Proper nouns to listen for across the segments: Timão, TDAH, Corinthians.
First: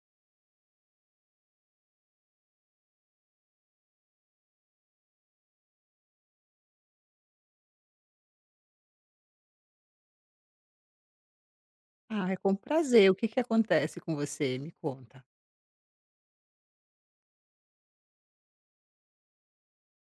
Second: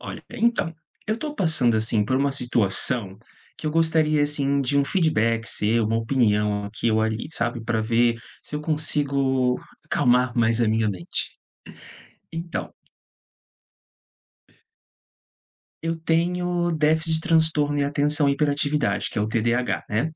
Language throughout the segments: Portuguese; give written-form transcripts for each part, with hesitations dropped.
Olha, então, eu estou passando assim por uma situação que eu gostaria assim de um feedback seu, uma opinião aqui ou ali, sabe, para ver se eu consigo acalmar mais a minha mente. Ah, é com Então, prazer. O que que acontece com você? Me conta. eu tenho déficit de transtorno e atenção e hiperatividade, que é o TDAH, né?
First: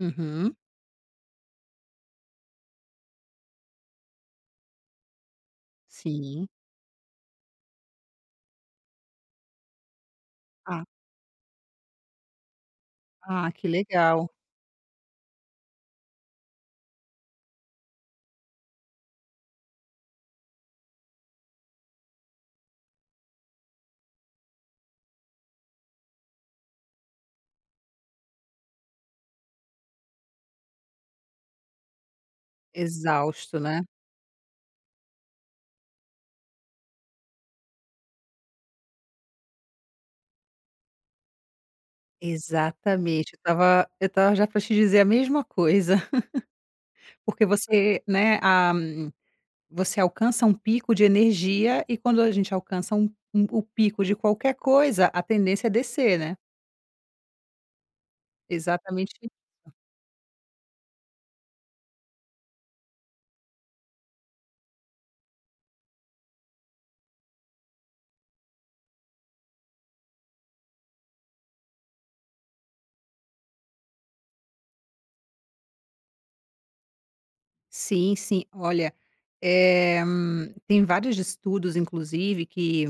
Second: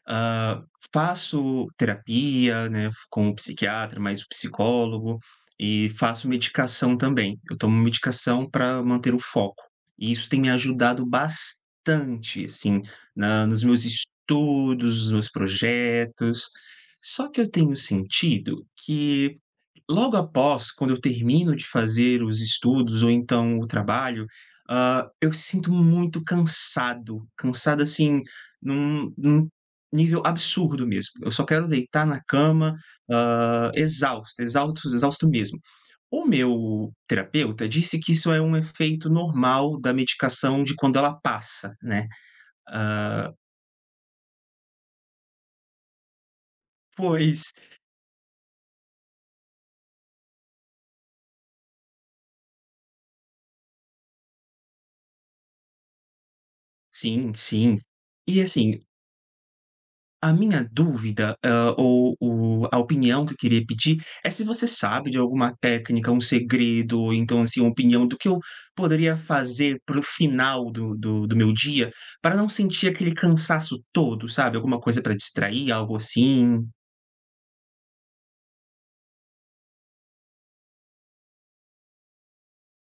Uhum, Ah, Faço terapia, né, com o psiquiatra, mais o psicólogo, e faço sim. medicação também. Eu tomo medicação para manter o foco. E isso tem me Ah, ajudado bastante, assim, na ah, nos que meus legal. estudos, nos meus projetos. Só que eu tenho sentido que logo após, quando eu termino de fazer os estudos ou então o trabalho, eu sinto muito cansado, cansado, assim, num nível absurdo mesmo. Eu só quero deitar na cama, Exausto, né. exausto, exausto, exausto mesmo. O meu terapeuta disse que isso é um efeito normal da medicação de quando ela passa, né. Hã, Exatamente, eu estava já para te dizer a mesma coisa, porque pois você, né, você alcança um pico de energia e quando a gente alcança o pico de qualquer coisa, a tendência é descer, né. sim, sim. E assim, Exatamente. a minha dúvida, ou o a opinião que eu queria pedir é se você sabe de alguma técnica, um segredo, ou então, assim, uma opinião do que eu poderia fazer para o final do meu dia, para não sentir aquele cansaço todo, sabe, alguma coisa para distrair, algo assim. Sim, sim. Olha, eh, tem vários estudos inclusive que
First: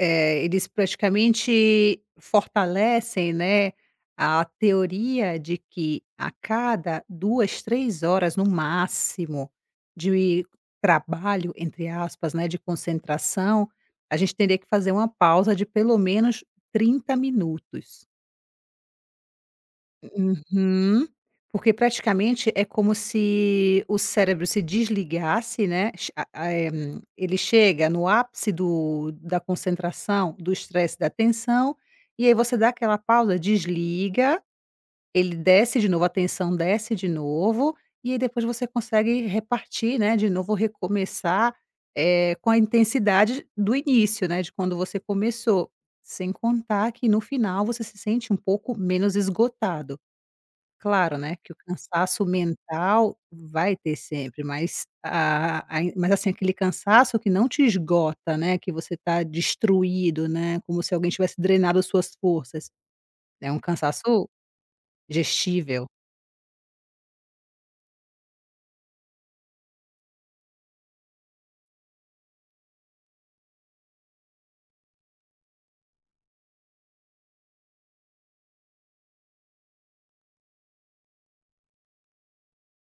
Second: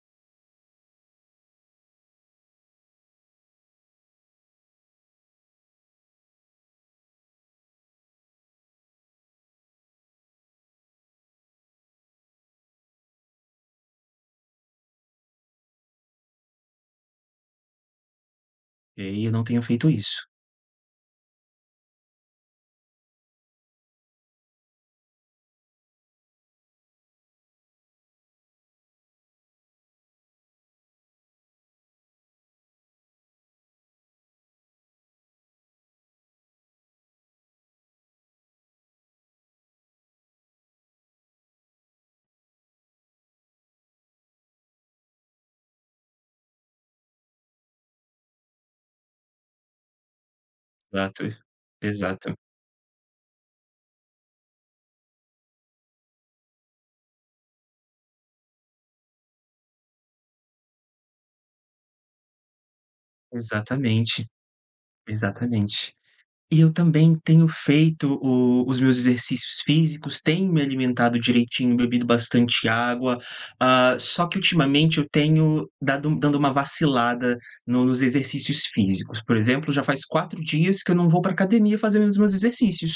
Eles praticamente fortalecem, né, a teoria de que a cada 2 3 horas no máximo de trabalho, entre aspas, né, de concentração, a gente teria que fazer uma pausa de pelo menos 30 minutos. E aí eu não tenho feito isso. Uhum. Porque praticamente é como se o cérebro se desligasse, né, che a eh, ele chega no ápice do da concentração, do estresse, da tensão, e aí você dá aquela pausa, desliga, ele desce de novo, a tensão desce de novo, e aí depois você consegue repartir, né, de novo recomeçar, com a intensidade do início, né, de quando você começou. Sem contar que no final você se sente um pouco menos esgotado. Claro, Exato. né, que o cansaço Exato. mental vai ter sempre, mas a mas, assim, aquele cansaço que não te esgota, né, que você tá destruído, né, como se alguém tivesse drenado as suas forças. É um Exatamente, cansaço gestível. exatamente. E eu também tenho feito o os meus exercícios físicos, tenho me alimentado direitinho, bebido bastante água, só que ultimamente eu tenho dado dando uma vacilada no nos exercícios físicos. Por exemplo, já faz 4 dias que eu não vou para academia fazer os meus exercícios.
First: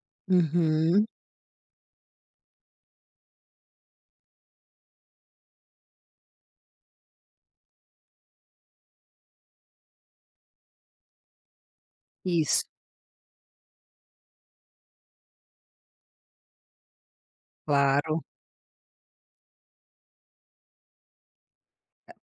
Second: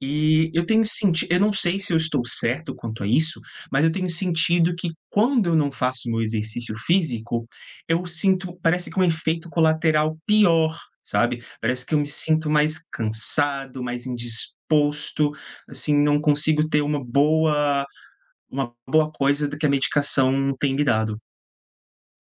E eu tenho Uhum. sentido eu não sei se eu estou certo quanto a isso, mas eu tenho sentido que quando eu não faço meu exercício físico, eu sinto parece que um efeito colateral pior, sabe. Parece que eu me sinto Isso, mais cansado, mais indisposto, assim, não consigo ter claro. uma boa coisa do que a medicação tem me dado.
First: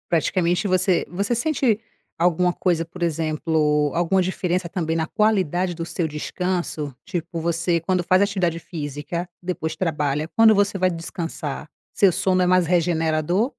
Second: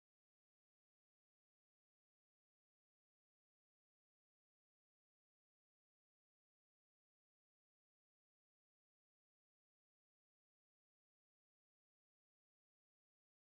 Praticamente você sente alguma coisa, por exemplo, alguma diferença também na qualidade do seu descanso? Tipo, você quando faz atividade física, depois trabalha, quando você vai descansar, seu sono é mais regenerador?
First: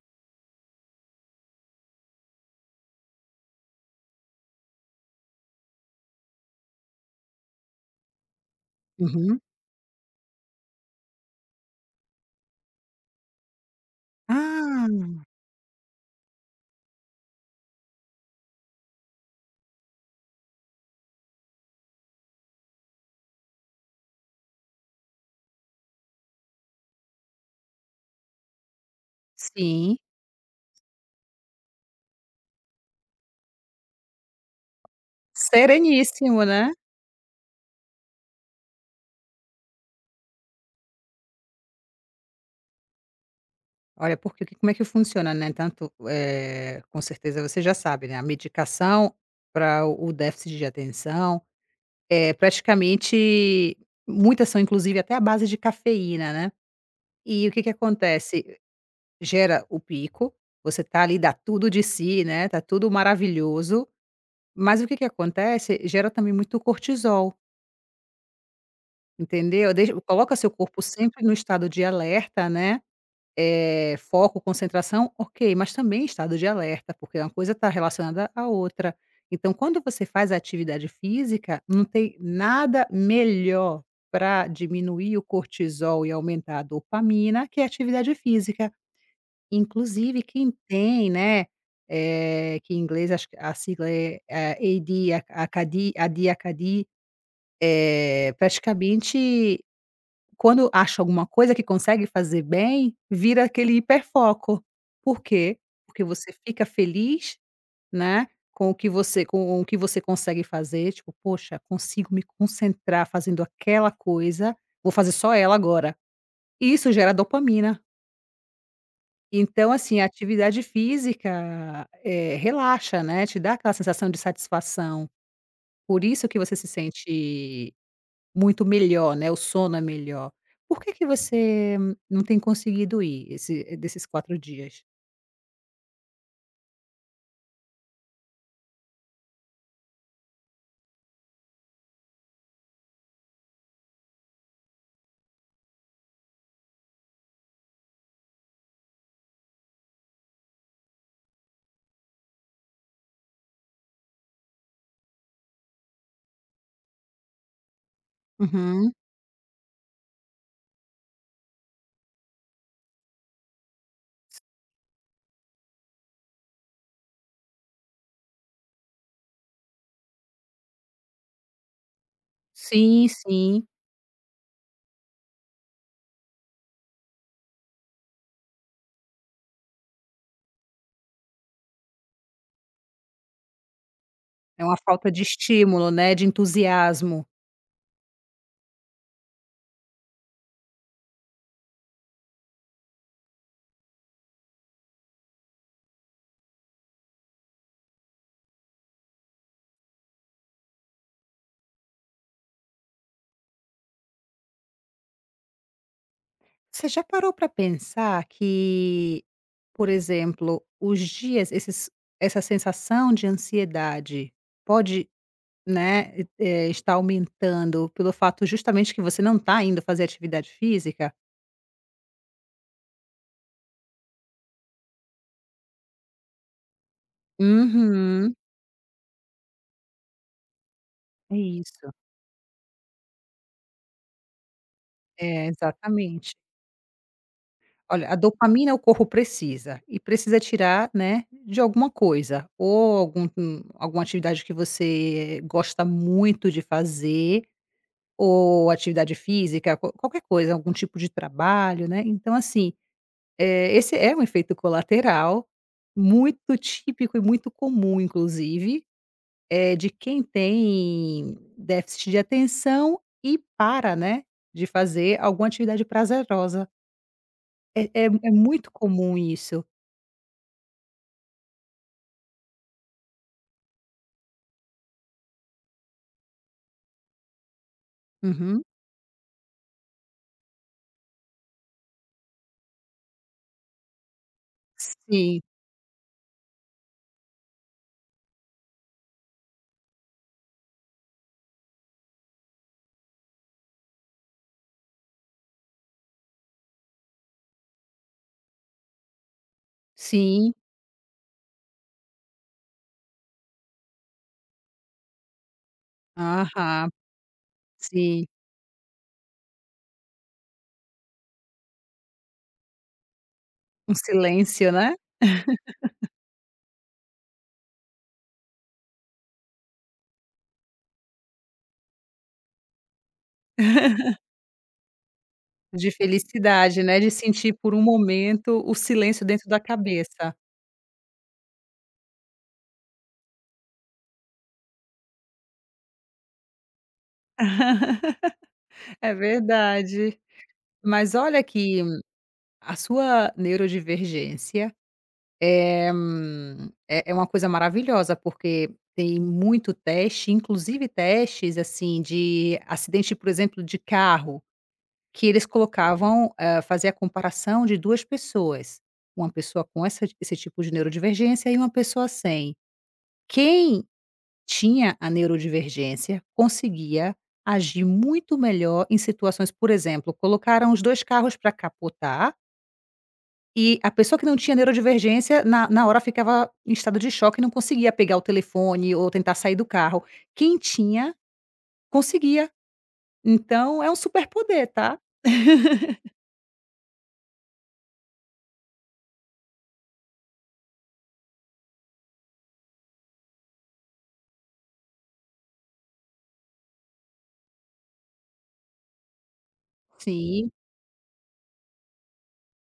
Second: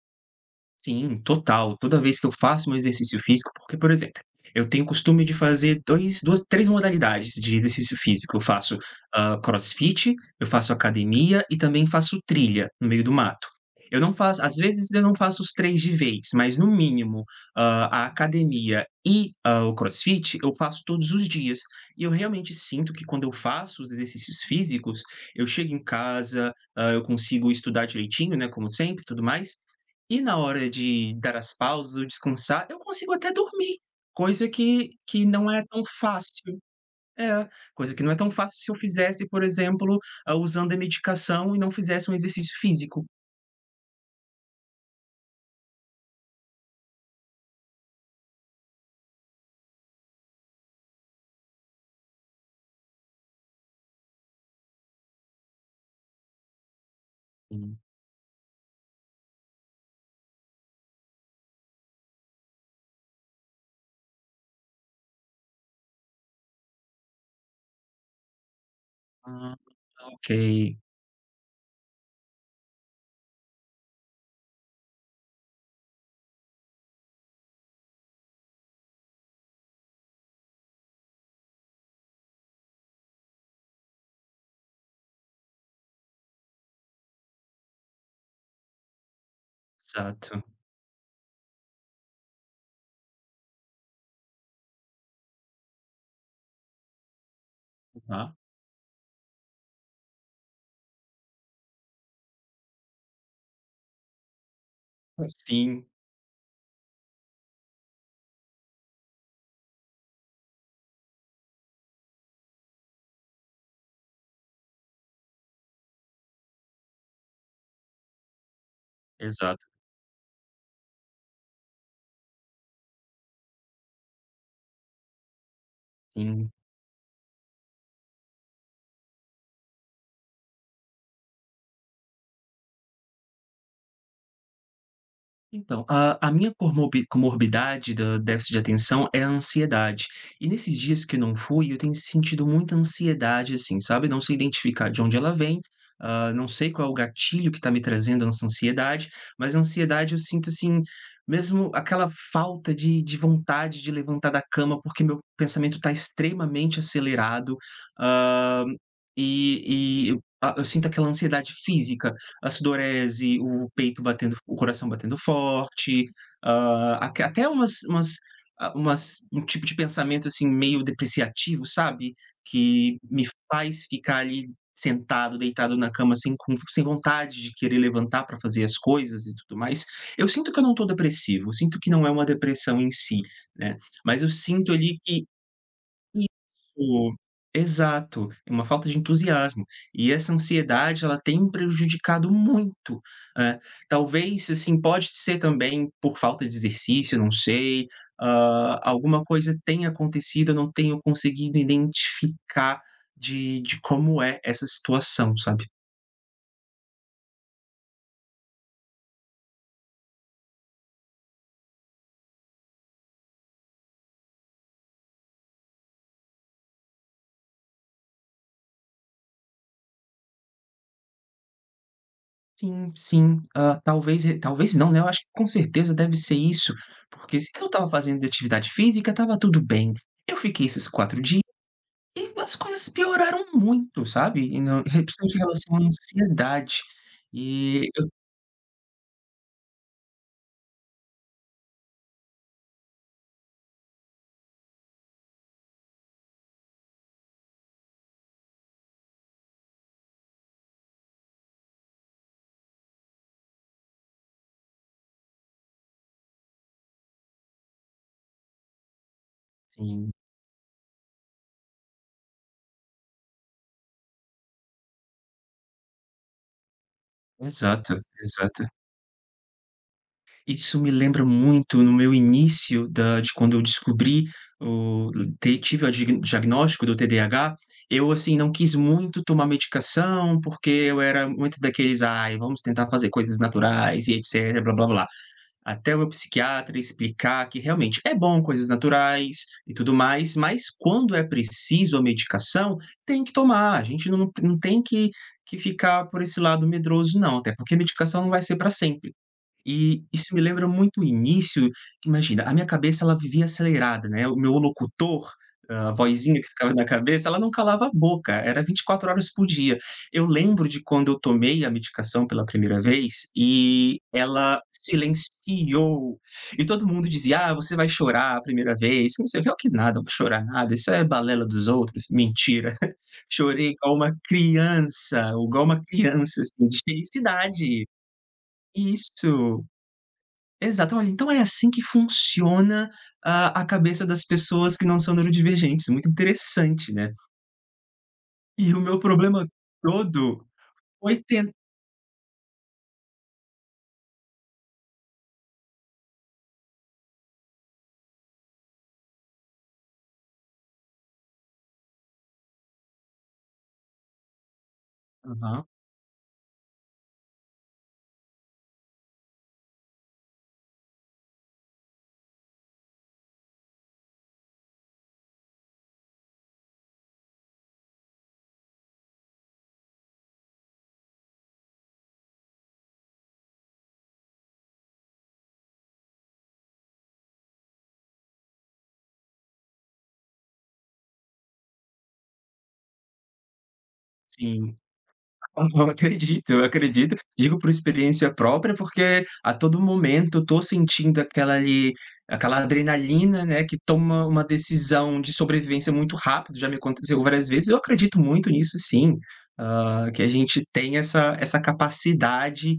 Sim, total. Toda vez que eu faço meu exercício físico porque, por exemplo, eu tenho o costume de fazer 2 duas 3 modalidades de exercício físico. Eu faço, Uhum. crossfit, eu faço academia e também faço trilha no meio do mato. Eu não faço às Ah, vezes eu não faço os 3 de vez, mas no mínimo, a academia e, o crossfit eu faço todos os dias. E eu realmente sinto que quando eu faço os exercícios físicos, eu chego em casa, eu consigo estudar direitinho, né, como sempre tudo mais, sim. e na hora de dar as pausas ou descansar, eu consigo até dormir, coisa que não é tão Sereníssimo, fácil né. é, coisa que não é tão fácil se eu fizesse, por exemplo, usando a medicação e não fizesse um exercício físico. Olha, porque que como é que funciona, né, tanto, com certeza você já sabe, né, a medicação para o déficit de atenção, é praticamente muitas são inclusive até a base de cafeína, né. E o que que Sim. acontece? Gera o pico, você tá ali, dá tudo de si, né, tá tudo maravilhoso, mas o que que acontece? Gera também muito cortisol, Ah, entendeu? Deixa ok, coloca seu corpo sempre no estado de alerta, né, foco, concentração, ok, mas também estado de alerta, porque uma coisa está relacionada à outra. Então quando você faz a atividade física, não tem nada melhor para diminuir o cortisol e aumentar a dopamina, que a atividade física. Inclusive exato. quem tem, né, que em inglês acho que a sigla é, eh, AD a- ACAD AD ACAD, Aham. praticamente quando acha alguma coisa que consegue fazer bem, vira aquele hiperfoco. Por quê? Sim, Porque você fica feliz, né, com o que você consegue fazer, tipo: "Poxa, consigo me concentrar fazendo aquela coisa, vou fazer só ela agora". Isso gera dopamina. exato, Então, assim, a atividade física, relaxa, né, te dá aquela sensação de satisfação. Por isso que sim. você se sente muito melhor, né, o sono é melhor. Por que que você não tem conseguido ir desses 4 dias? Então, a minha comorbidade do déficit de atenção é a ansiedade. E nesses dias que eu não fui, eu tenho sentido muita ansiedade, assim, sabe? Não sei identificar de onde ela vem, não sei qual é o gatilho que está me trazendo essa ansiedade, mas a ansiedade eu sinto, assim, mesmo aquela falta de vontade de levantar da cama, porque meu pensamento está extremamente acelerado, ah, Uhum. Eu sinto aquela ansiedade física, a sudorese, o peito batendo, o coração batendo forte, hã, aque até umas tipo de pensamento, assim, meio depreciativo, sabe, que Sim, me sim. faz ficar ali sentado, deitado na cama sem vontade de querer levantar para fazer as coisas e tudo mais. Eu sinto que eu não estou depressivo, eu sinto que não é uma depressão em si, né, mas eu É sinto uma ali falta de que estímulo, né, de o entusiasmo. exato, é uma falta de entusiasmo. E essa ansiedade, ela tem prejudicado muito, eh, talvez, assim, pode ser também por falta de exercício, não sei, alguma coisa tenha acontecido, eu não tenho conseguido identificar de como é essa situação, sabe. Você já parou para pensar que, por exemplo, os dias esses essa sensação de ansiedade pode, né, estar aumentando pelo fato justamente que você não está indo fazer atividade física? Sim, sim, talvez e talvez não, né, eu acho que com certeza deve ser isso, porque se eu estava fazendo Uhum, atividade física, estava tudo bem. Eu fiquei esses 4 é dias isso. e as coisas pioraram muito, sabe, e não e principalmente em É, relação à exatamente. ansiedade. E Olha, a dopamina o corpo precisa, e precisa tirar, né, de alguma coisa, ou alguma atividade que você gosta muito de fazer. Ou atividade física, qualquer coisa, algum tipo de trabalho, né. Então assim, esse é um efeito colateral muito típico e muito comum inclusive, é de assim quem tem déficit de atenção e para, né, de fazer alguma atividade prazerosa. É exato, é é exato. muito comum isso. Isso me lembra muito no meu início da de quando eu descobri o te tive o dig diagnóstico do TDAH, eu, assim, não Uhum. quis muito tomar medicação, porque eu era muito daqueles: "Ai, vamos tentar fazer coisas naturais e etc, blá-blá-blá". Sim, Até o meu psiquiatra explicar que realmente é bom coisas naturais e tudo mais, mas quando é preciso a medicação, tem que tomar. A gente não tem que ficar por esse lado medroso, não, até porque a medicação não vai ser para sempre. E isso me sim. lembra muito o início, imagina, a minha cabeça ela vivia acelerada, né, o meu locutor, a vozinha que ficava na Aham, cabeça, ela não calava a sim. boca, era 24 horas por dia. Eu lembro de quando eu tomei a medicação pela primeira vez Um e ela silêncio, né. silenciou, e todo mundo dizia: "Ah, você vai chorar a primeira vez", não sei o que, eu que nada, não vou chorar nada, isso é balela dos outros, mentira. Chorei igual uma De criança, assim, de felicidade, né, de sentir por um felicidade. momento o silêncio dentro da Isso. cabeça. Exato. Olha, então é assim que funciona a cabeça das pessoas que não são neurodivergentes, muito interessante, né. E o meu É problema verdade. todo Mas foi olha tentar, que a sua neurodivergência, eh, é uma coisa maravilhosa, porque tem muito teste, inclusive testes, assim, de acidente, por exemplo, de carro, que eles colocavam, hã, fazia a comparação de 2 pessoas, uma pessoa com essa esse tipo de neurodivergência e uma pessoa sem. Quem tinha a neurodivergência, conseguia agir muito melhor em situações por exemplo, colocaram os 2 carros para capotar e a pessoa que não tinha neurodivergência na hora ficava em estado de choque e não conseguia pegar o telefone ou tentar sair do carro. Quem tinha, conseguia. Então é um superpoder, sim. tá? Eu acredito, eu acredito. Digo por experiência própria, porque a todo momento eu tô sentindo aquela adrenalina, né, que toma uma decisão de sobrevivência muito rápido, já me aconteceu várias vezes. Eu acredito muito nisso sim, que a Sim. gente tem essa capacidade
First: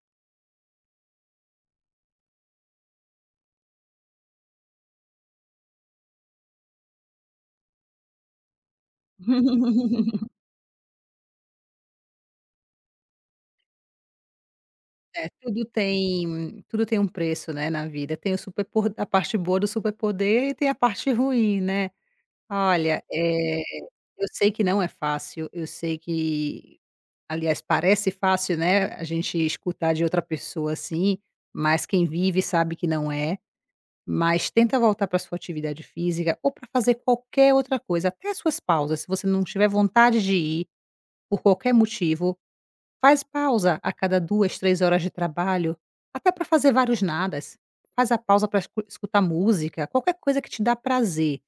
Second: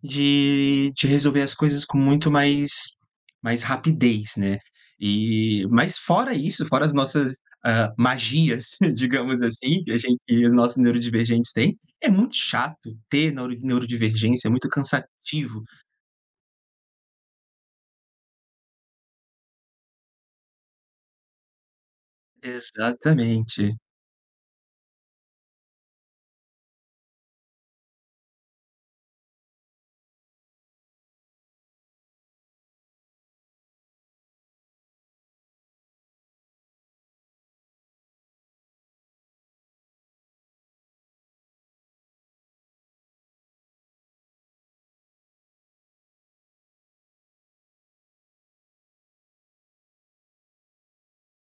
de resolver as coisas com muito mais mais rapidez, né. E mas fora isso, fora as nossas, magias, digamos assim, que a gente que os nossos neurodivergentes têm, é muito chato ter neurodivergência, é muito É, cansativo. tudo tem um preço, né, na vida. Tem o superpo a parte boa do superpoder e tem a parte ruim, né. Olha, Exatamente, eu sei que não é fácil, eu sei que aliás, parece fácil, né, a gente escutar de outra pessoa assim, mas quem vive sabe que não é. Mas tenta voltar para sua atividade física ou para fazer qualquer outra coisa, até suas pausas, se você não tiver vontade de ir, por qualquer motivo, faz pausa a cada 2, 3 horas de trabalho, até para fazer vários nadas. Faz a pausa para escutar música, qualquer coisa que te dá prazer.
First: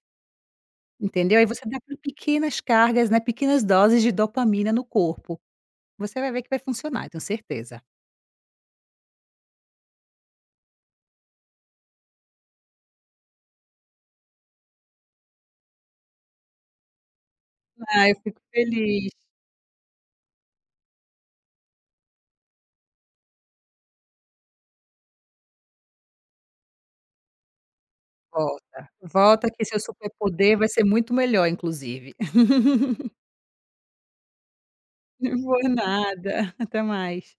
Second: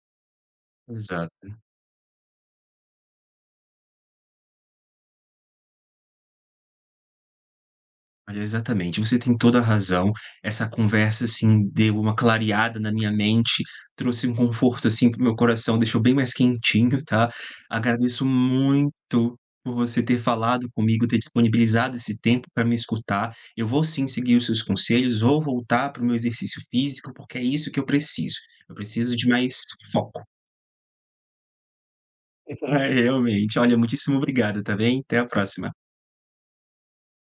Entendeu? Aí exato. você dá com pequenas cargas, né, pequenas doses de dopamina no corpo. Você vai ver que vai funcionar, eu tenho certeza. Olha, exatamente, você tem toda a razão. Essa conversa, assim, deu uma clareada na minha mente, trouxe um conforto, assim, para o meu coração, deixou bem mais quentinho, tá. Ah, eu Agradeço fico muito feliz. por você ter falado comigo, ter disponibilizado esse tempo para me escutar. Eu vou sim seguir os seus conselhos, vou voltar para o meu exercício físico, porque é isso que eu preciso. Eu Volta, preciso de volta mais que seu foco. superpoder vai ser muito melhor inclusive. É, realmente. Olha, muitíssimo obrigado, tá bem? Até a Não vou próxima. nada, até mais.